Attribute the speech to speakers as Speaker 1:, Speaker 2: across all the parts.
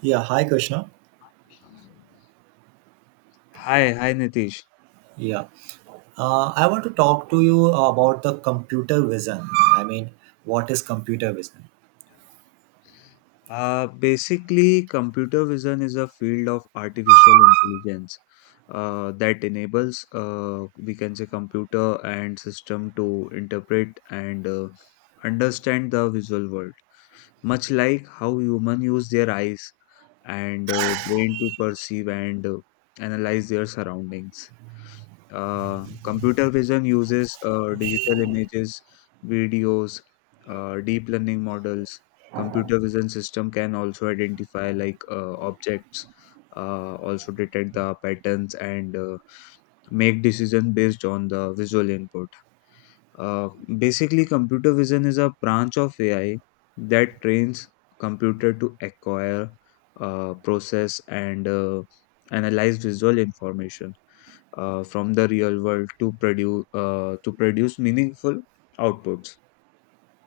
Speaker 1: Yeah, hi Krishna.
Speaker 2: Hi, hi Nitish.
Speaker 1: Yeah, I want to talk to you about the computer vision. I mean, what is computer vision?
Speaker 2: Basically, computer vision is a field of artificial intelligence that enables, we can say, computer and system to interpret and understand the visual world, much like how human use their eyes and brain to perceive and analyze their surroundings. Computer vision uses digital images, videos, deep learning models. Computer vision system can also identify like objects, also detect the patterns and make decision based on the visual input. Uh, basically, computer vision is a branch of AI that trains computer to acquire, process, and analyze visual information from the real world to produce meaningful outputs.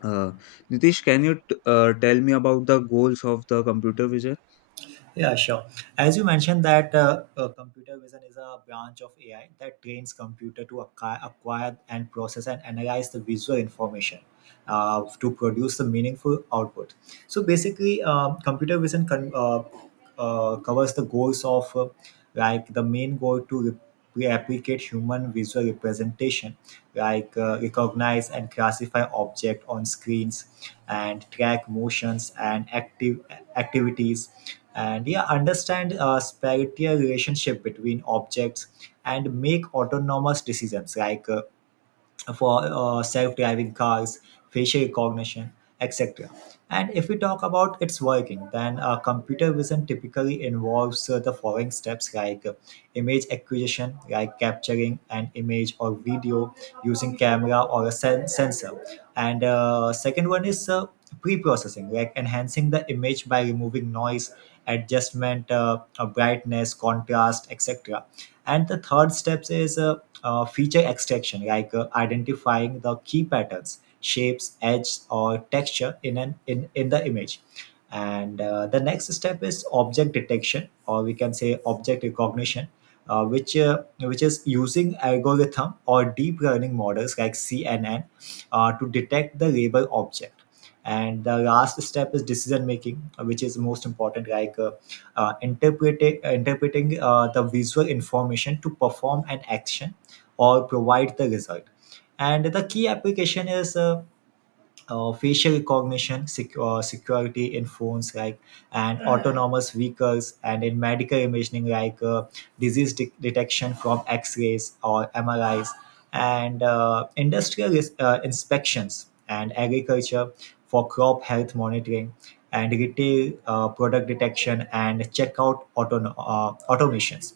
Speaker 2: Uh, Nitish, can you tell me about the goals of the computer vision?
Speaker 1: Yeah, sure. As you mentioned, that computer vision is a branch of AI that trains computer to acquire and process and analyze the visual information to produce the meaningful output. So basically, computer vision covers the goals of like the main goal to we applicate human visual representation like recognize and classify objects on screens, and track motions and active activities, and yeah, understand spatial relationship between objects, and make autonomous decisions like for self-driving cars, facial recognition, etc. And if we talk about its working, then computer vision typically involves the following steps like image acquisition, like capturing an image or video using camera or a sensor. And second one is pre-processing, like enhancing the image by removing noise, adjustment, brightness, contrast, etc. And the third steps is feature extraction, like identifying the key patterns, shapes, edges, or texture in in the image. And the next step is object detection, or we can say object recognition, which is using algorithm or deep learning models like cnn to detect the label object. And the last step is decision making, which is most important, like interpreting, interpreting the visual information to perform an action or provide the result. And the key application is facial recognition, security in phones, like, and autonomous vehicles, and in medical imaging, like disease detection from X-rays or MRIs, and uh, industrial inspections, and agriculture for crop health monitoring, and retail product detection and checkout automations.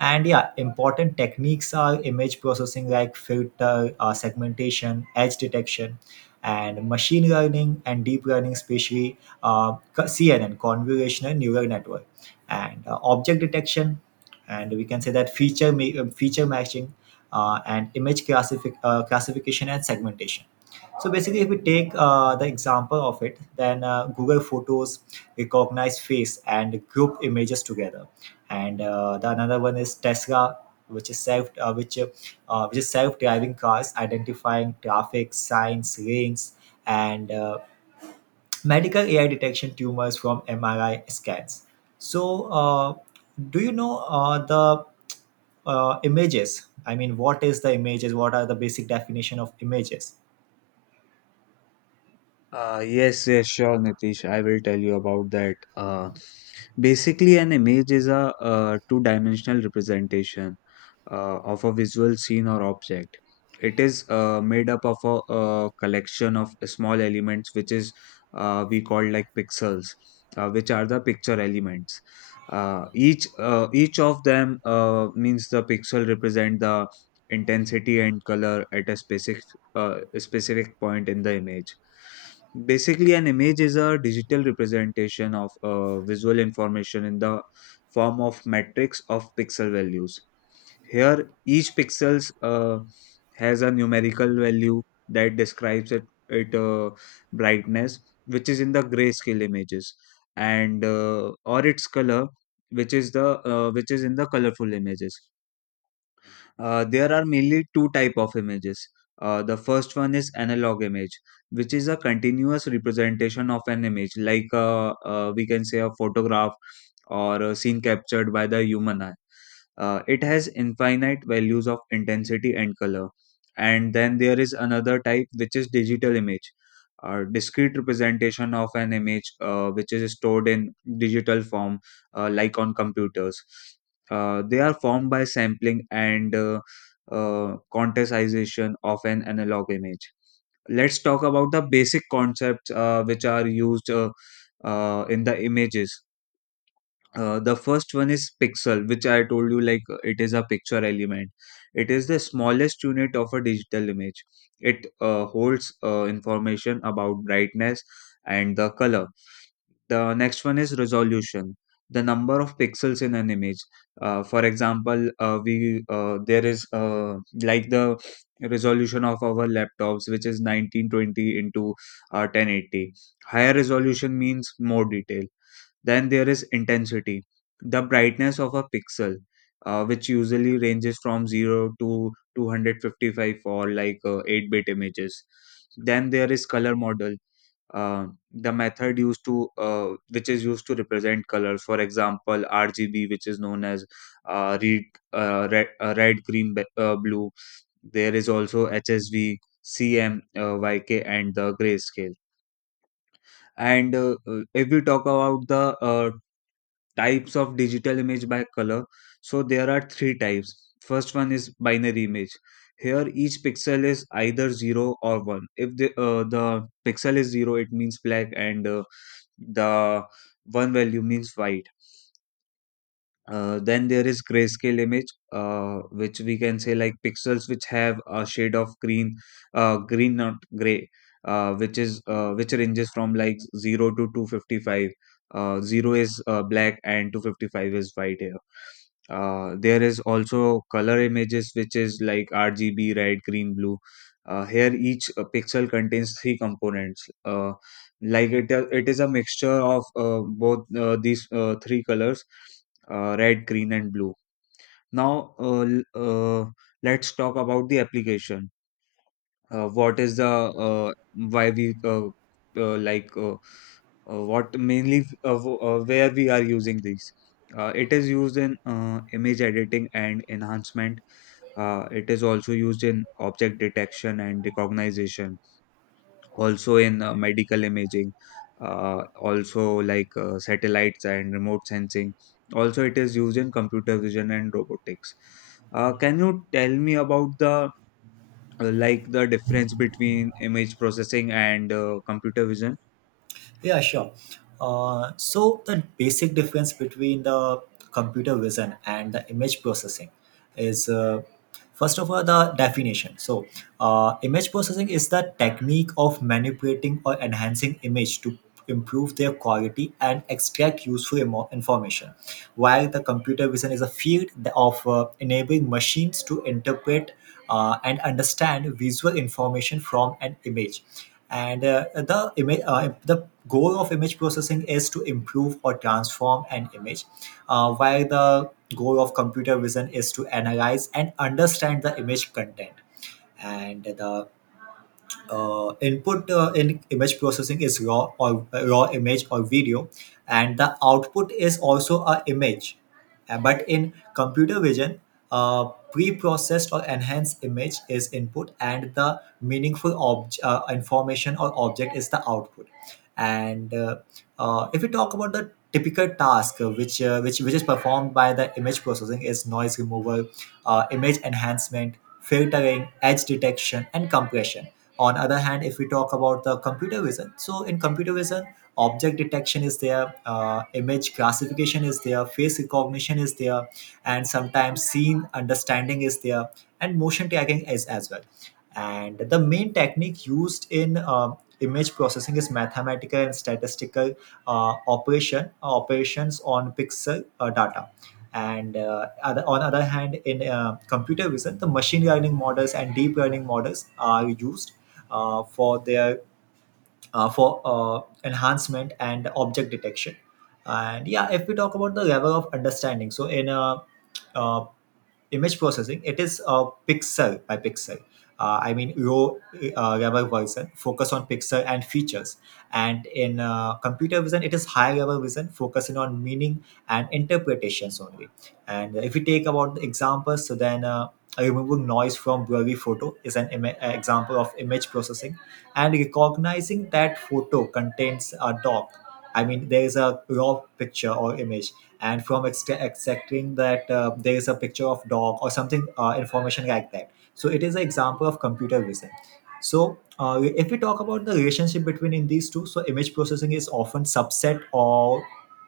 Speaker 1: And yeah, important techniques are image processing, like filter, segmentation, edge detection, and machine learning, and deep learning, especially cnn, convolutional neural network, and object detection, and we can say that feature matching, and image classification and segmentation. So basically, if we take the example of it, then google photos recognize face and group images together. And the another one is tesla, which is self-driving cars, identifying traffic signs, lanes, and medical ai detection tumors from mri scans. So do you know the images, I mean, what is the images, what are the basic definition of images?
Speaker 2: Yes, yes, sure, Nitish. I will tell you about that. Basically, an image is a two-dimensional representation of a visual scene or object. It is made up of a, collection of small elements, which is we call like pixels, which are the picture elements. Each of them means the pixel represent the intensity and color at a specific point in the image. Basically, an image is a digital representation of visual information in the form of matrix of pixel values. Here, each pixel has a numerical value that describes it, brightness, which is in the grayscale images, and or its color, which is in the colorful images. There are mainly two type of images. The first one is analog image, which is a continuous representation of an image, like we can say a photograph or a scene captured by the human eye. It has infinite values of intensity and color. And then there is another type, which is digital image, a discrete representation of an image which is stored in digital form, like on computers. They are formed by sampling and quantization of an analog image. Let's talk about the basic concepts which are used in the images. The first one is pixel, which I told you like it is a picture element. It is the smallest unit of a digital image. It holds information about brightness and the color. The next one is resolution, the number of pixels in an image. For example, we there is like the resolution of our laptops, which is 1920 into 1080. Higher resolution means more detail. Then there is intensity, the brightness of a pixel, which usually ranges from 0 to 255 for like 8 bit images. Then there is color model, uh, the method used to which is used to represent colors, for example rgb, which is known as uh, red, red, green, blue. There is also hsv, cm yk, and the grayscale. And if we talk about the types of digital image by color, so there are three types. First one is binary image. Here each pixel is either 0 or 1. If the pixel is 0 it means black, and the one value means white. Then there is grayscale image, which we can say like pixels which have a shade of green, green not gray, which ranges from like 0 to 255. Zero is black and 255 is white here. There is also color images which is like RGB, red, green, blue. Here each pixel contains three components. Like it is a mixture of both these three colors, red, green, and blue. Now, let's talk about the application. What is the why we like what mainly w- where we are using these? It is used in image editing and enhancement. It is also used in object detection and recognition, also in medical imaging, also like satellites and remote sensing. Also, it is used in computer vision and robotics. Can you tell me about the like the difference between image processing and computer vision?
Speaker 1: Yeah, sure. So the basic difference between the computer vision and the image processing is first of all the definition. So image processing is the technique of manipulating or enhancing image to improve their quality and extract useful information, while the computer vision is a field of enabling machines to interpret and understand visual information from an image. And the goal of image processing is to improve or transform an image, while the goal of computer vision is to analyze and understand the image content. And the input in image processing is raw image or video, and the output is also a image. But in computer vision, pre-processed or enhanced image is input, and the meaningful information or object is the output. And if we talk about the typical task which is performed by the image processing is noise removal, image enhancement, filtering, edge detection, and compression. On other hand, if we talk about the computer vision, so in computer vision, object detection is there, image classification is there, face recognition is there, and sometimes scene understanding is there, and motion tagging is as well. And the main technique used in image processing is mathematical and statistical operations on pixel data. And on other hand, in computer vision, the machine learning models and deep learning models are used uh, for their for enhancement and object detection. And yeah, if we talk about the level of understanding, so in a uh, image processing, it is pixel by pixel. I mean, raw level version, focus on pixel and features. And in computer vision, it is high level vision, focusing on meaning and interpretations only. And if we take about the examples, so then removing noise from blurry photo is an example of image processing, and recognizing that photo contains a dog, I mean there is a raw picture or image, and from accepting that there is a picture of dog or something information like that, so it is an example of computer vision. So if we talk about the relationship between in these two, so image processing is often subset or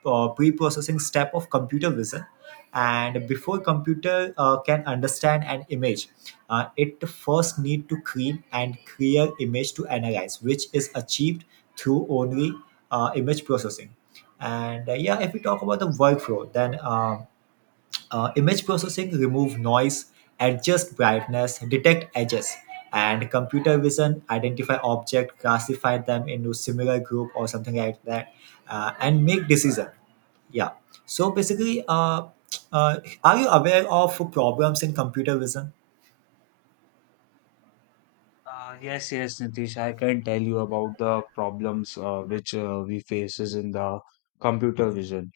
Speaker 1: pre-processing step of computer vision. And before computer can understand an image, it first need to clean and clear image to analyze, which is achieved through only image processing. And yeah, if we talk about the workflow, then image processing remove noise, adjust brightness, detect edges, and computer vision identify object, classify them into similar group or something like that, and make decision. Yeah. So basically, uh, are you aware of problems in computer vision?
Speaker 2: Yes, yes, Nitish, I can tell you about the problems which we faces in the computer vision.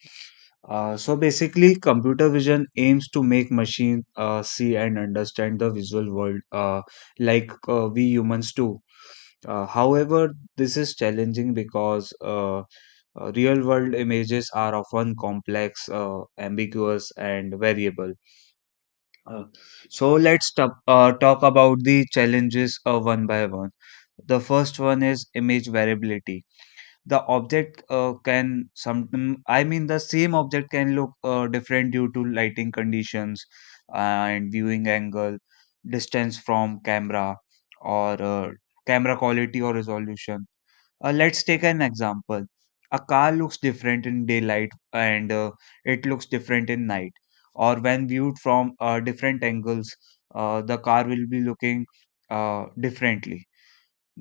Speaker 2: So basically, computer vision aims to make machine see and understand the visual world like we humans do. However, this is challenging because real world images are often complex, ambiguous, and variable. Uh, so let's talk about the challenges one by one. The first one is image variability. The object I mean the same object can look different due to lighting conditions and viewing angle, distance from camera, or camera quality or resolution. Let's take an example. A car looks different in daylight and it looks different in night, or when viewed from different angles, the car will be looking differently.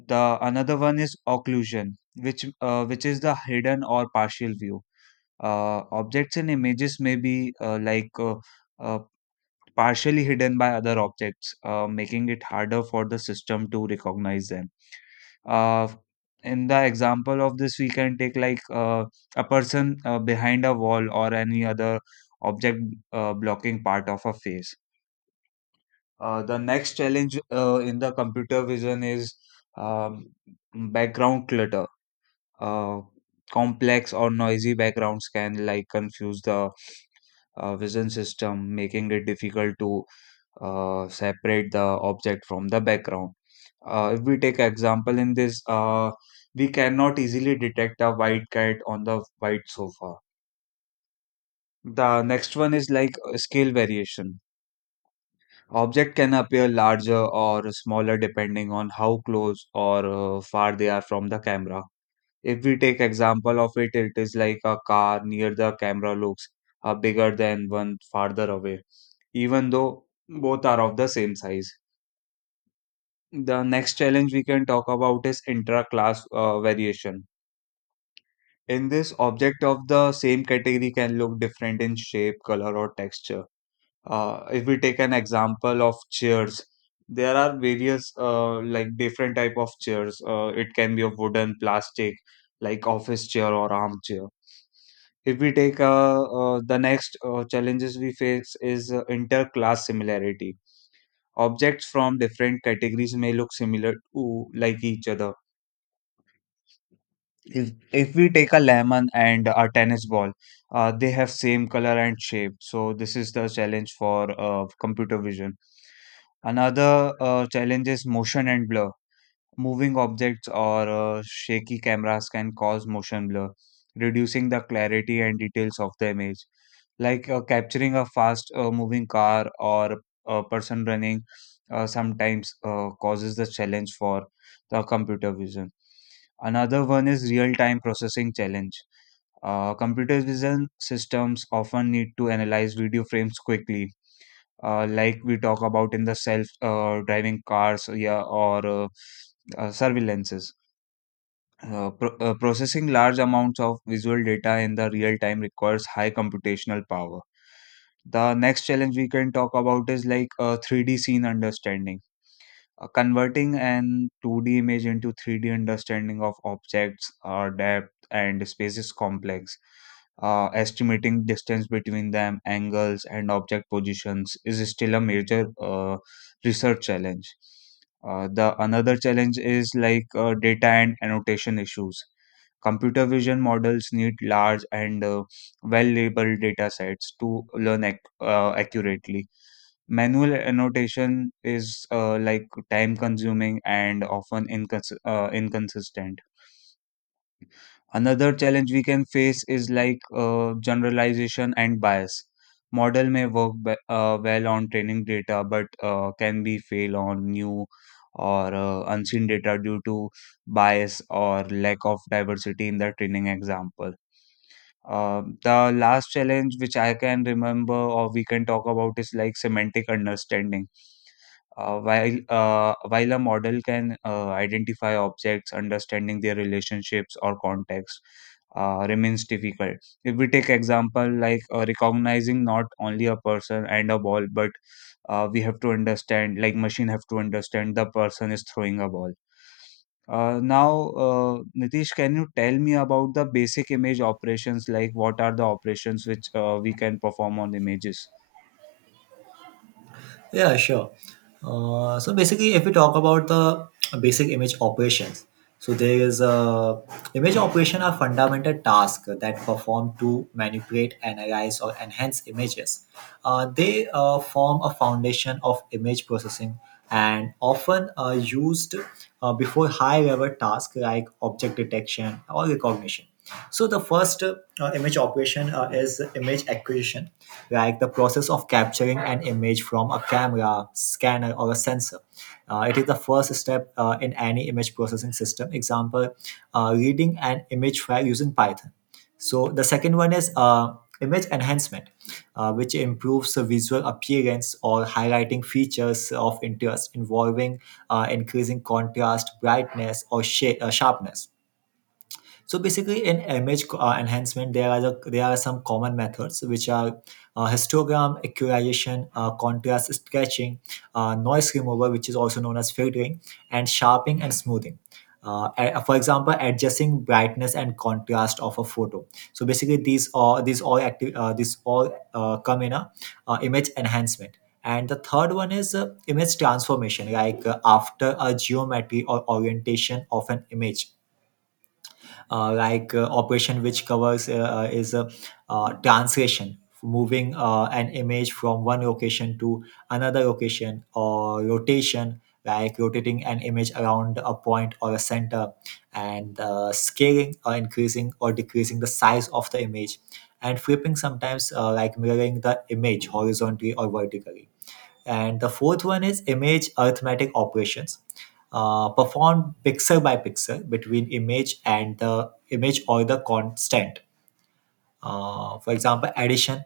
Speaker 2: The another one is occlusion, which is the hidden or partial view. Objects in images may be uh, partially hidden by other objects, making it harder for the system to recognize them. Uh, in the example of this, we can take like a person behind a wall or any other object blocking part of a face. The next challenge in the computer vision is um, background clutter. Uh, Complex or noisy backgrounds can like confuse the vision system, making it difficult to separate the object from the background. If we take example in this, we cannot easily detect a white cat on the white sofa. The next one is like scale variation. Object can appear larger or smaller depending on how close or far they are from the camera. If we take example of it, it is like a car near the camera looks bigger than one farther away, even though both are of the same size. The next challenge we can talk about is intra-class variation. In this, object of the same category can look different in shape, color, or texture. If we take an example of chairs, there are various like different type of chairs. It can be of wooden, plastic, like office chair or armchair. If we take The next challenges we face is interclass similarity. Objects from different categories may look similar to like each other. If we take a lemon and a tennis ball, they have same color and shape, so this is the challenge for computer vision. Another challenge is motion and blur. Moving objects or shaky cameras can cause motion blur, reducing the clarity and details of the image, like capturing a fast moving car or a person running. Sometimes causes the challenge for the computer vision. Another one is real-time processing challenge. Computer vision systems often need to analyze video frames quickly, like we talk about in the self-driving cars, yeah, or surveillances. Processing large amounts of visual data in the real time requires high computational power. The next challenge we can talk about is like 3D scene understanding, converting an 2D image into 3D understanding of objects, depth, and space is complex. Estimating distance between them, angles, and object positions is still a major research challenge. The another challenge is like data and annotation issues. Computer vision models need large and well labeled data sets to learn accurately. Manual annotation is like time consuming and often inconsistent. Another challenge we can face is like generalization and bias. Model may work well on training data, but can be fail on new or unseen data due to bias or lack of diversity in the training example. The last challenge which I can remember or we can talk about is like semantic understanding. While a model can identify objects, understanding their relationships or context remains difficult. If we take example like recognizing not only a person and a ball, but we have to understand like machine have to understand the person is throwing a ball. Now, Nitish, can you tell me about the basic image operations? Like, what are the operations which we can perform on images?
Speaker 1: Yeah, sure. So basically, if we talk about the basic image operations, so there is a image operation are fundamental tasks that perform to manipulate, analyze, or enhance images. They form a foundation of image processing, and often used before high-level tasks like object detection or recognition. So the first image operation is image acquisition, like the process of capturing an image from a camera, scanner, or a sensor. It is the first step in any image processing system. Example, reading an image file using Python. So the second one is image enhancement, which improves the visual appearance or highlighting features of interest, involving increasing contrast, brightness, or sharpness. So basically, in image enhancement, there are some common methods, which are histogram, accurization, contrast sketching, noise removal, which is also known as filtering, and sharpening and smoothing. For example, adjusting brightness and contrast of a photo. So basically, these all come in a image enhancement. And the third one is image transformation, like after a geometry or orientation of an image, operation which covers is a translation, moving an image from one location to another location, or rotation, like rotating an image around a point or a center, and scaling, or increasing or decreasing the size of the image, and flipping sometimes like mirroring the image horizontally or vertically. And the fourth one is image arithmetic operations, performed pixel by pixel between image and the image or the constant. For example, addition,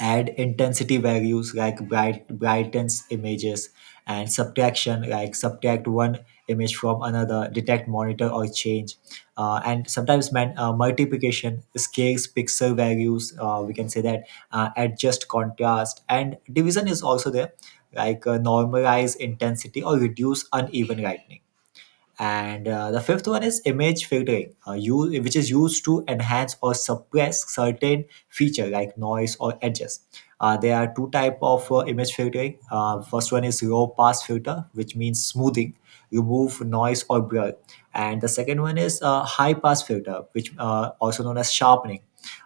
Speaker 1: add intensity values, like brightens images, and subtraction, like subtract one image from another, detect monitor or change, and sometimes man multiplication scales pixel values, we can say that adjust contrast, and division is also there, like normalize intensity or reduce uneven lightning. And the fifth one is image filtering, which is used to enhance or suppress certain feature like noise or edges. Uh, there are two type of image filtering. First one is low pass filter, which means smoothing, remove noise or blur. And the second one is high pass filter, which also known as sharpening,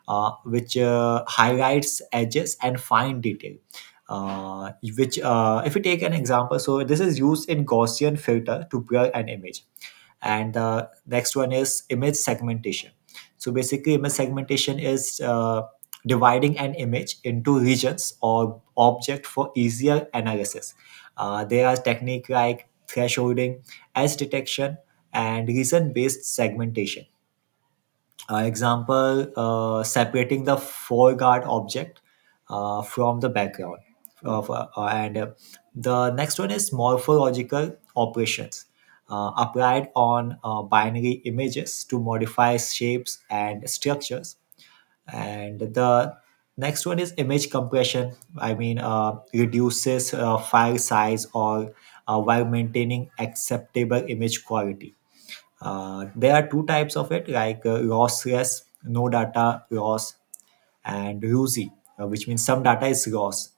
Speaker 1: which highlights edges and fine detail. Uh, which if we take an example, so this is used in gaussian filter to blur an image. And the next one is image segmentation. So basically, image segmentation is dividing an image into regions or object for easier analysis. Uh, there are techniques like thresholding, edge detection, and reason based segmentation. Uh, example, separating the foreguard object from the background. Of, and the next one is morphological operations, applied on binary images to modify shapes and structures. And the next one is image compression. I mean, reduces file size or while maintaining acceptable image quality. Uh, there are two types of it, like lossless, no data loss, and ROSI, which means some data is lost.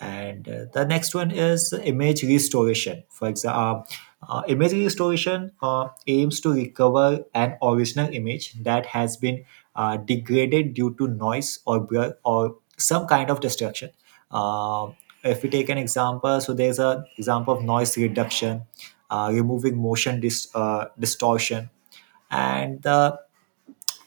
Speaker 1: And the next one is image restoration. For example, image restoration aims to recover an original image that has been degraded due to noise or blur or some kind of destruction. Uh, if we take an example, so there's an example of noise reduction, removing motion distortion, and the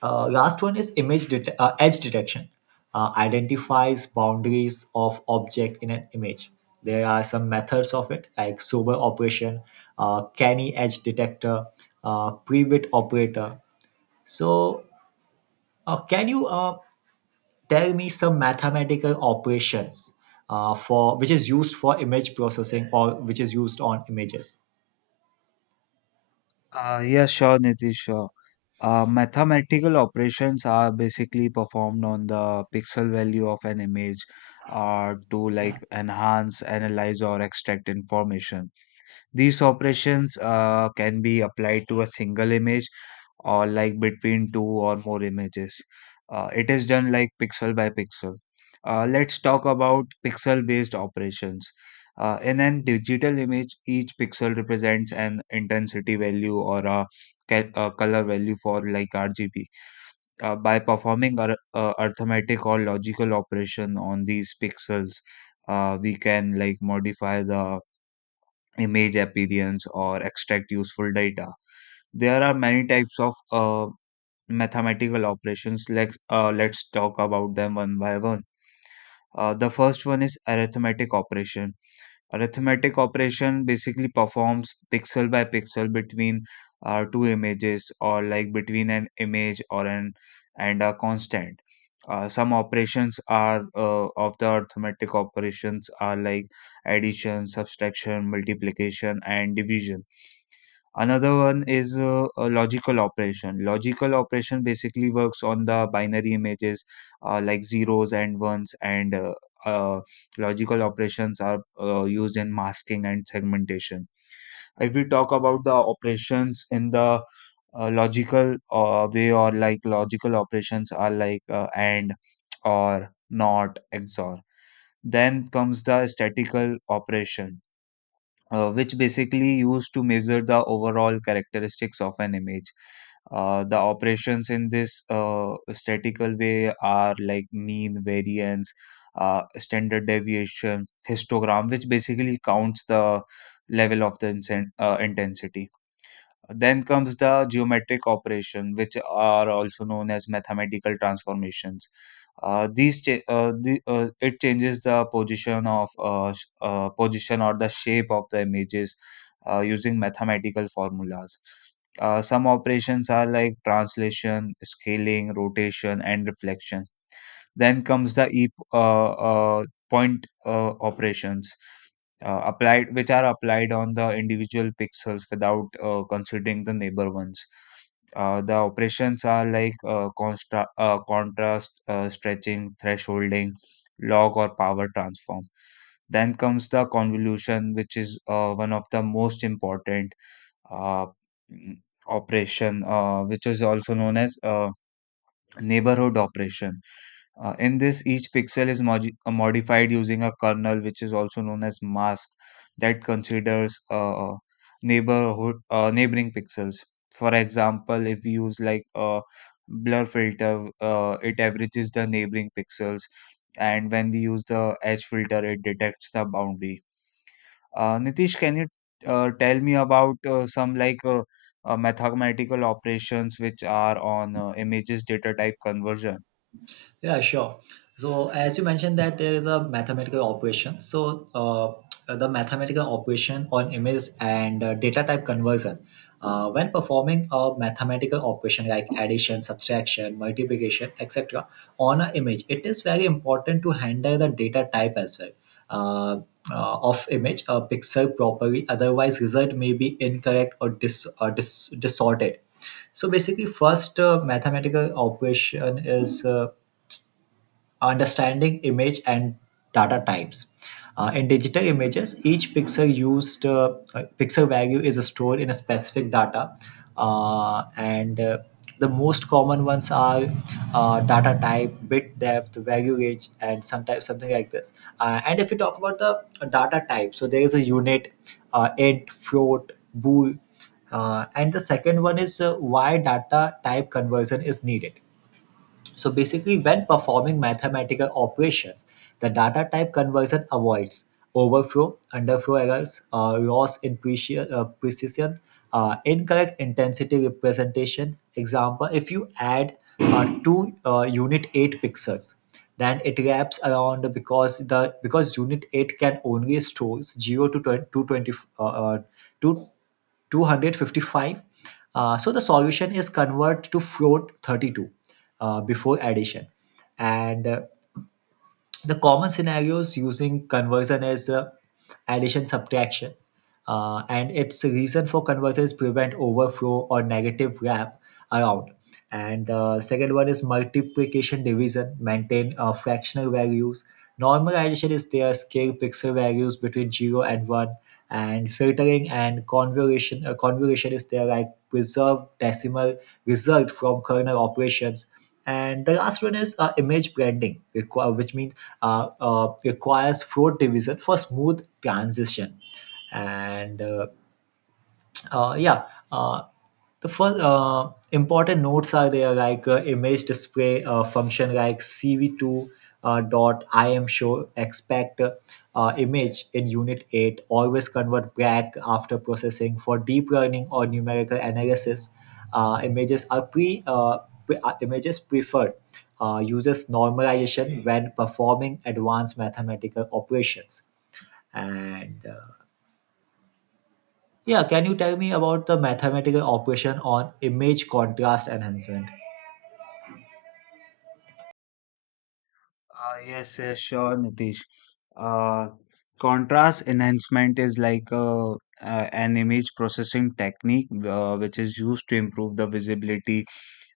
Speaker 1: last one is edge detection. Identifies boundaries of object in an image. There are some methods of it, like sober operation, Canny edge detector, pre-bit operator. So, can you tell me some mathematical operations for which is used for image processing or which is used on images?
Speaker 2: Yes, sure, Nitish. Sure. Mathematical operations are basically performed on the pixel value of an image to like enhance, analyze, or extract information. These operations can be applied to a single image or like between two or more images. It is done like pixel by pixel. Let's talk about pixel based operations. In an digital image, each pixel represents an intensity value or a, a color value for like RGB. By performing arithmetic or logical operation on these pixels, we can like modify the image appearance or extract useful data. There are many types of mathematical operations. Let's talk about them one by one. The first one is arithmetic operation. Arithmetic operation basically performs pixel by pixel between two images or like between an image or an and a constant. Some operations are of the arithmetic operations are like addition, subtraction, multiplication, and division. Another one is a logical operation. Logical operation basically works on the binary images like zeros and ones, and uh, logical operations are used in masking and segmentation. If we talk about the operations in the logical way, or like logical operations are like and, or, not, XOR. Then comes the statical operation which basically used to measure the overall characteristics of an image. The operations in this statistical way are like mean, variance, standard deviation, histogram, which basically counts the level of the intensity. Then comes the geometric operation, which are also known as mathematical transformations. It changes the position of position or the shape of the images using mathematical formulas. Some operations are like translation, scaling, rotation, and reflection. Then comes the e uh, point operations which are applied on the individual pixels without considering the neighbor ones. The operations are like contrast, stretching, thresholding, log, or power transform. Then comes the convolution, which is one of the most important uh, mm, operation, which is also known as neighborhood operation. In this, each pixel is modified using a kernel, which is also known as mask, that considers neighborhood neighboring pixels. For example, if we use like a blur filter, it averages the neighboring pixels, and when we use the edge filter, it detects the boundary. Nitish, can you tell me about some like mathematical operations which are on images data type conversion?
Speaker 1: Yeah, sure. So as you mentioned that there is a mathematical operation. So the mathematical operation on image and data type conversion. When performing a mathematical operation like addition, subtraction, multiplication, etc., on an image, it is very important to handle the data type as well, uh, of image a pixel properly. Otherwise, result may be incorrect or distorted. So basically, first mathematical operation is understanding image and data types. In digital images, each pixel used pixel value is stored in a specific data, and the most common ones are data type, bit depth, value range, and sometimes something like this. And if we talk about the data type, so there is a unit, int, float, bool. And the second one is why data type conversion is needed. So basically, when performing mathematical operations, the data type conversion avoids overflow, underflow errors, loss in precision, incorrect intensity representation. Example, if you add two unit 8 pixels, then it wraps around because unit 8 can only stores 0 to 20, 220, uh, uh, to 255, so the solution is convert to float 32 before addition. And the common scenarios using conversion is addition subtraction, and its reason for conversion is prevent overflow or negative wrap around. And second one is multiplication division, maintain fractional values. Normalization is there, scale pixel values between 0 and 1. And filtering and convolution is there, like preserve decimal result from kernel operations. And the last one is image branding, which means requires fraud division for smooth transition. And yeah. Uh, the first important notes are there, like image display function like CV2 dot, I am sure, expect image in unit 8. Always convert back after processing for deep learning or numerical analysis. Uh, images are pre, uh, images preferred. Uses normalization when performing advanced mathematical operations. And yeah, can you tell me about the mathematical operation on image contrast enhancement?
Speaker 2: Yes, yes, sure, Nitish. Uh, Contrast enhancement is like a, an image processing technique which is used to improve the visibility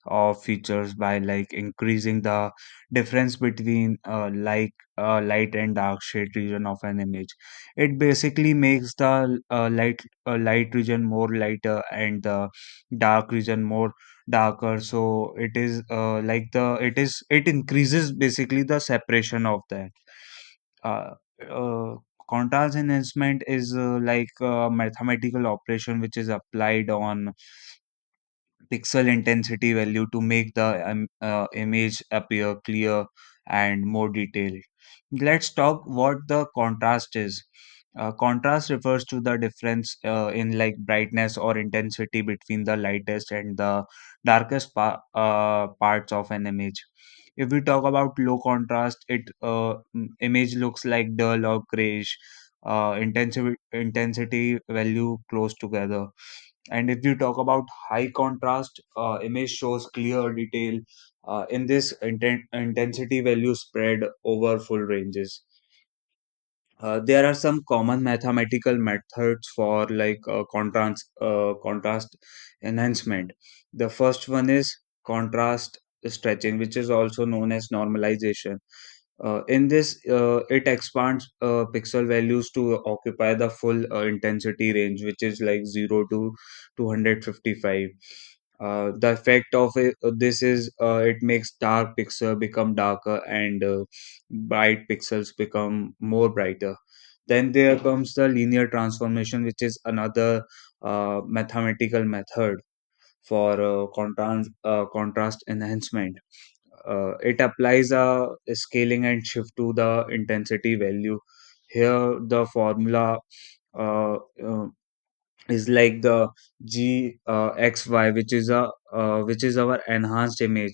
Speaker 2: of features by like increasing the difference between light and dark shade region of an image. It basically makes the light region more lighter and the dark region more darker. So it is it increases basically the separation of that. Uh, uh, contrast enhancement is like a mathematical operation which is applied on pixel intensity value to make the image appear clear and more detailed. Let's talk what the contrast is. Contrast refers to the difference in like brightness or intensity between the lightest and the darkest parts of an image. If we talk about low contrast, it image looks like dull or grayish. Intensity value close together. And if you talk about high contrast image shows clear detail in this intensity value spread over full ranges. There are some common mathematical methods for like contrast enhancement. The first one is contrast stretching, which is also known as normalization. In this, it expands pixel values to occupy the full intensity range, which is like 0 to 255. The effect of it, this is it makes dark pixel become darker and bright pixels become more brighter. Then there comes the linear transformation, which is another mathematical method for contrast enhancement. It applies a scaling and shift to the intensity value. Here, the formula uh, uh, is like the g xy, which is a which is our enhanced image,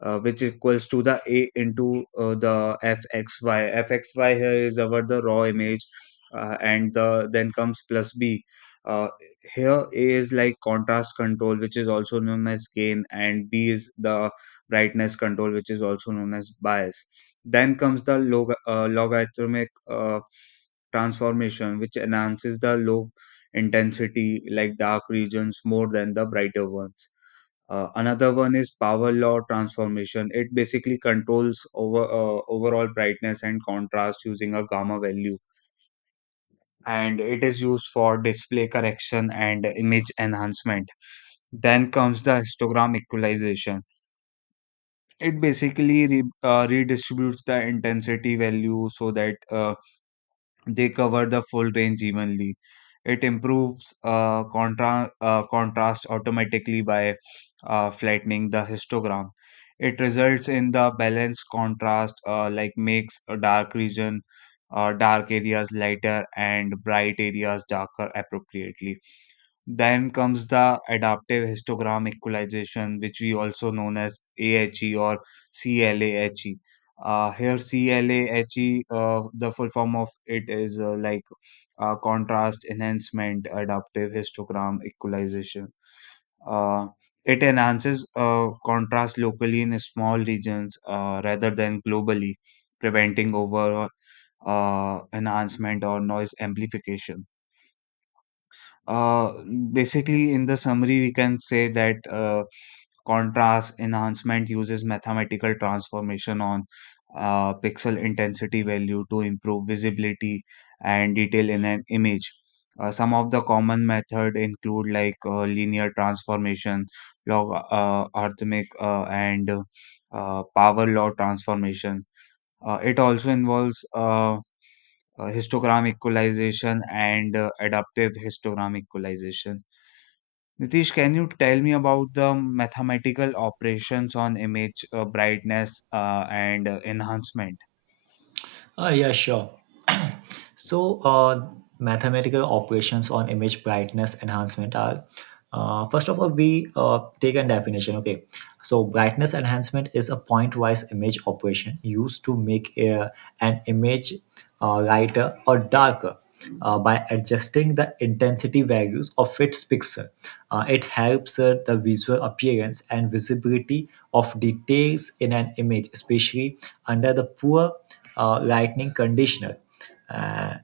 Speaker 2: which equals to the a into the f x y. f X Y here is our the raw image, and the then comes plus b. uh, Here, a is like contrast control, which is also known as gain, and b is the brightness control, which is also known as bias. Then comes the logarithmic transformation, which enhances the log intensity like dark regions more than the brighter ones. Another one is power law transformation. It basically controls over overall brightness and contrast using a gamma value, and it is used for display correction and image enhancement. Then comes the histogram equalization. It basically redistributes the intensity value so that they cover the full range evenly. It improves contrast automatically by flattening the histogram. It results in the balanced contrast, like makes a dark region, dark areas lighter and bright areas darker appropriately. Then comes the adaptive histogram equalization, which we also known as AHE or CLAHE. Here CLAHE, the full form of it is contrast enhancement adaptive histogram equalization. Uh, it enhances contrast locally in small regions rather than globally, preventing overall enhancement or noise amplification. Uh, Basically, in the summary, we can say that contrast enhancement uses mathematical transformation on pixel intensity value to improve visibility and detail in an image. Some of the common method include like linear transformation, log arithmetic, and power law transformation. It also involves histogram equalization and adaptive histogram equalization. Nitish, can you tell me about the mathematical operations on image brightness and enhancement?
Speaker 1: Ah, yeah, sure. So, mathematical operations on image brightness enhancement are, first of all, we take a definition. Okay, so brightness enhancement is a point-wise image operation used to make an image lighter or darker, by adjusting the intensity values of its pixel. It helps the visual appearance and visibility of details in an image, especially under the poor lighting conditioner. Uh,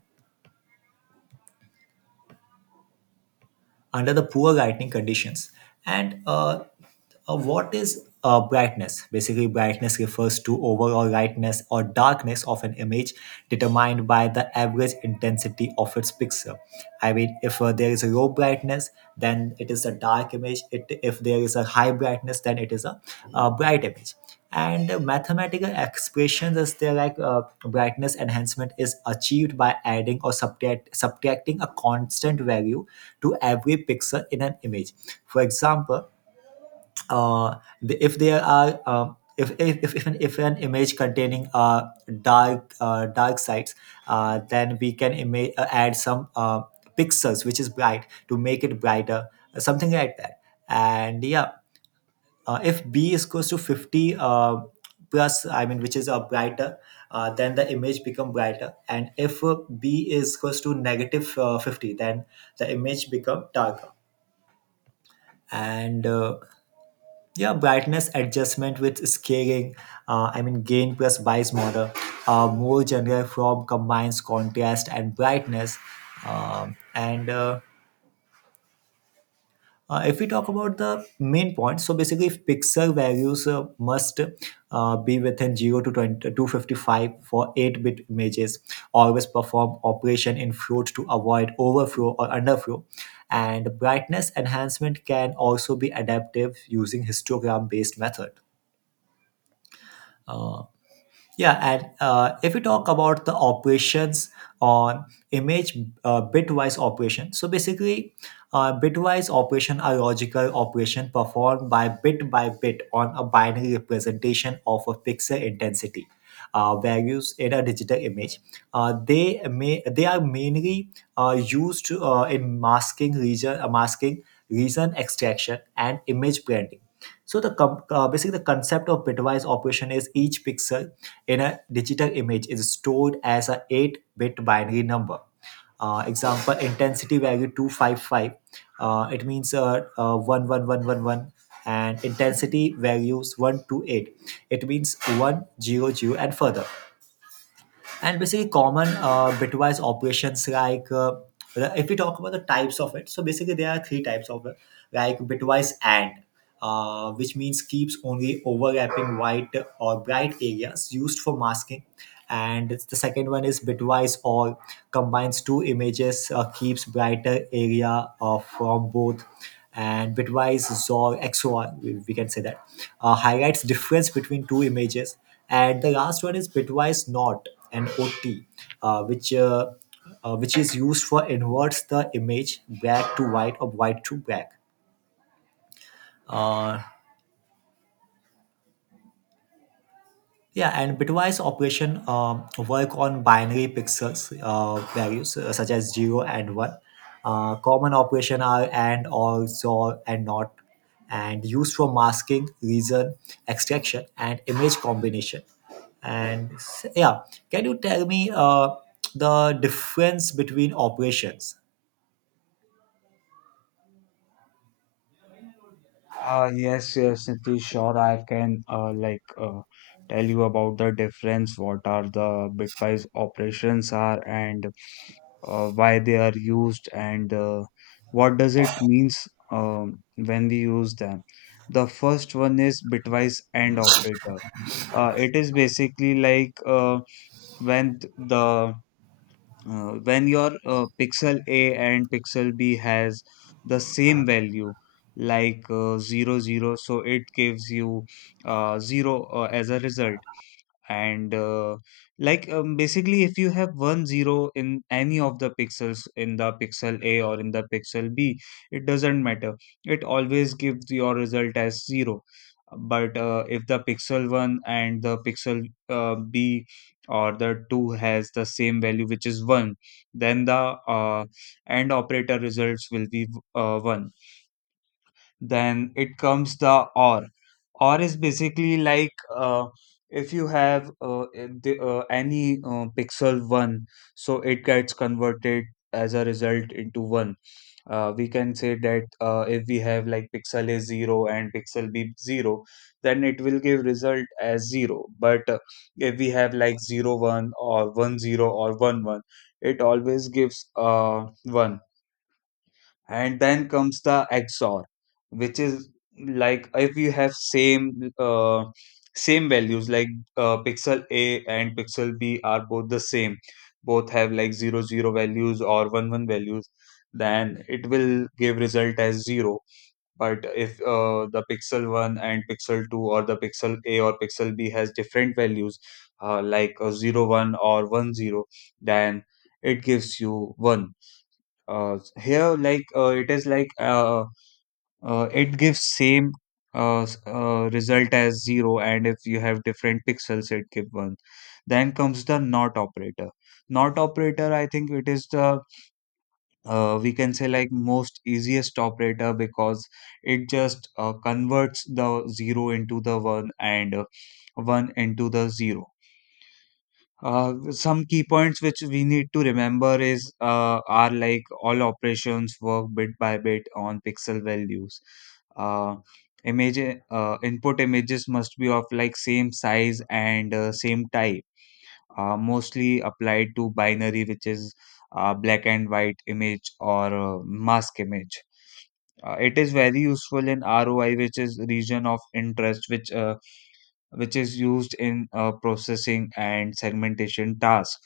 Speaker 1: Under the poor lighting conditions. And what is brightness? Basically, brightness refers to overall lightness or darkness of an image, determined by the average intensity of its pixel. I mean, if there is a low brightness, then it is a dark image. If there is a high brightness, then it is a bright image. And mathematical expressions is there, like brightness enhancement is achieved by adding or subtracting a constant value to every pixel in an image. For example, uh, if there are if an image containing dark sides, then we can add some pixels which is bright to make it brighter, something like that. And yeah, if b is close to 50, plus, I mean, which is a brighter, then the image become brighter. And if b is close to negative, 50, then the image become darker. And yeah, brightness adjustment with scaling, I mean gain plus bias model, more general form combines contrast and brightness. And If we talk about the main point, so basically if pixel values must be within 0 to 2255 for 8-bit images, always perform operation in float to avoid overflow or underflow. And brightness enhancement can also be adaptive using histogram-based method. Uh, Yeah. And if we talk about the operations on image bitwise operation, so basically, bitwise operation are logical operation performed by bit on a binary representation of a pixel intensity values in a digital image. They may they are mainly used in masking region extraction, and image branding. So basically the concept of bitwise operation is each pixel in a digital image is stored as a 8-bit binary number. Example intensity value 255. It means 11111, and intensity values 128. It means 100 and further. And basically common bitwise operations, like if we talk about the types of it, so basically there are three types of it, like bitwise and, which means keeps only overlapping white or bright areas used for masking. And the second one is bitwise or, combines two images, keeps brighter area from both. And bitwise xor, we can say that, highlights difference between two images. And the last one is bitwise not and ot, uh, which uh, which is used for inverts the image black to white or white to black. uh, Yeah. And bitwise operation work on binary pixels values such as zero and one. Common operation are and, or, so, and not, and used for masking, reason, extraction, and image combination. Yeah, can you tell me the difference between operations?
Speaker 2: Yes, yes, Nitish, sure. I can tell you about the difference, what are the bitwise operations are, and why they are used, and what does it means when we use them. The first one is bitwise AND operator. It is basically like when th- the when your pixel A and pixel B has the same value like 0 zero, so it gives you 0 as a result. And like Basically, if you have 1 0 in any of the pixels in the pixel a or in the pixel b, it doesn't matter, it always gives your result as zero. But if the pixel 1 and the pixel b or the 2 has the same value, which is 1, then the end operator results will be 1. Then it comes the or. Or is basically like if you have any pixel 1, so it gets converted as a result into 1. We can say that if we have like pixel a 0 and pixel b 0, then it will give result as 0. But if we have like 0 1 or 1 0 or 1 1, it always gives 1. And then comes the XOR, which is like if you have same same values like pixel A and pixel B are both the same, both have like zero zero values or one one values, then it will give result as zero. But if the pixel one and pixel two or the pixel A or pixel B has different values, like a 0 1 or 1 0, then it gives you one. Uh, here like it is like it gives same result as 0, and if you have different pixels, it give 1. Then comes the not operator. Not operator, I think it is the we can say like most easiest operator, because it just converts the 0 into the 1 and 1 into the 0. Some key points which we need to remember is are like all operations work bit by bit on pixel values. Uh, image Input images must be of like same size and same type. Mostly applied to binary, which is black and white image or mask image. It is very useful in ROI, which is region of interest, which is used in processing and segmentation task.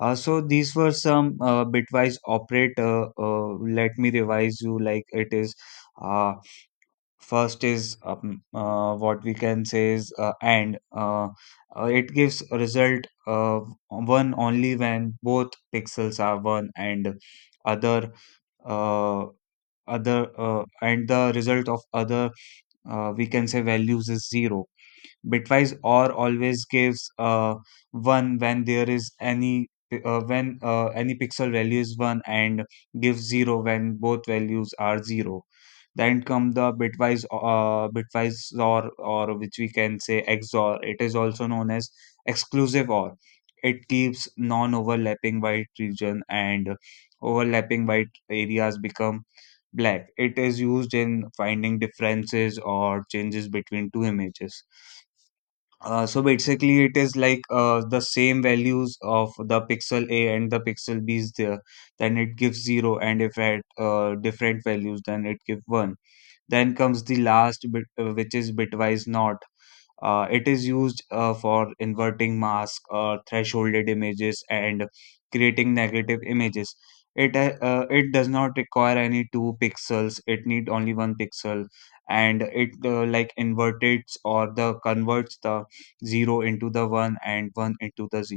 Speaker 2: So these were some bitwise operator. Let me revise you like it is. Uh, First is what we can say is and. It gives a result one only when both pixels are one, and other uh, and the result of other we can say values is zero. Bitwise or always gives one when there is when any pixel value is one and gives zero when both values are zero. Then come the bitwise or, which we can say XOR. It is also known as exclusive OR. It keeps non-overlapping white region and overlapping white areas become black. It is used in finding differences or changes between two images. So basically, it is like the same values of the pixel A and the pixel B is there, then it gives zero, and if at different values, then it gives one. Then comes the last bit, which is bitwise NOT. It is used for inverting mask or thresholded images and creating negative images. It does not require any two pixels. It need only one pixel, and it like inverts or the converts the zero into the one and one into the zero.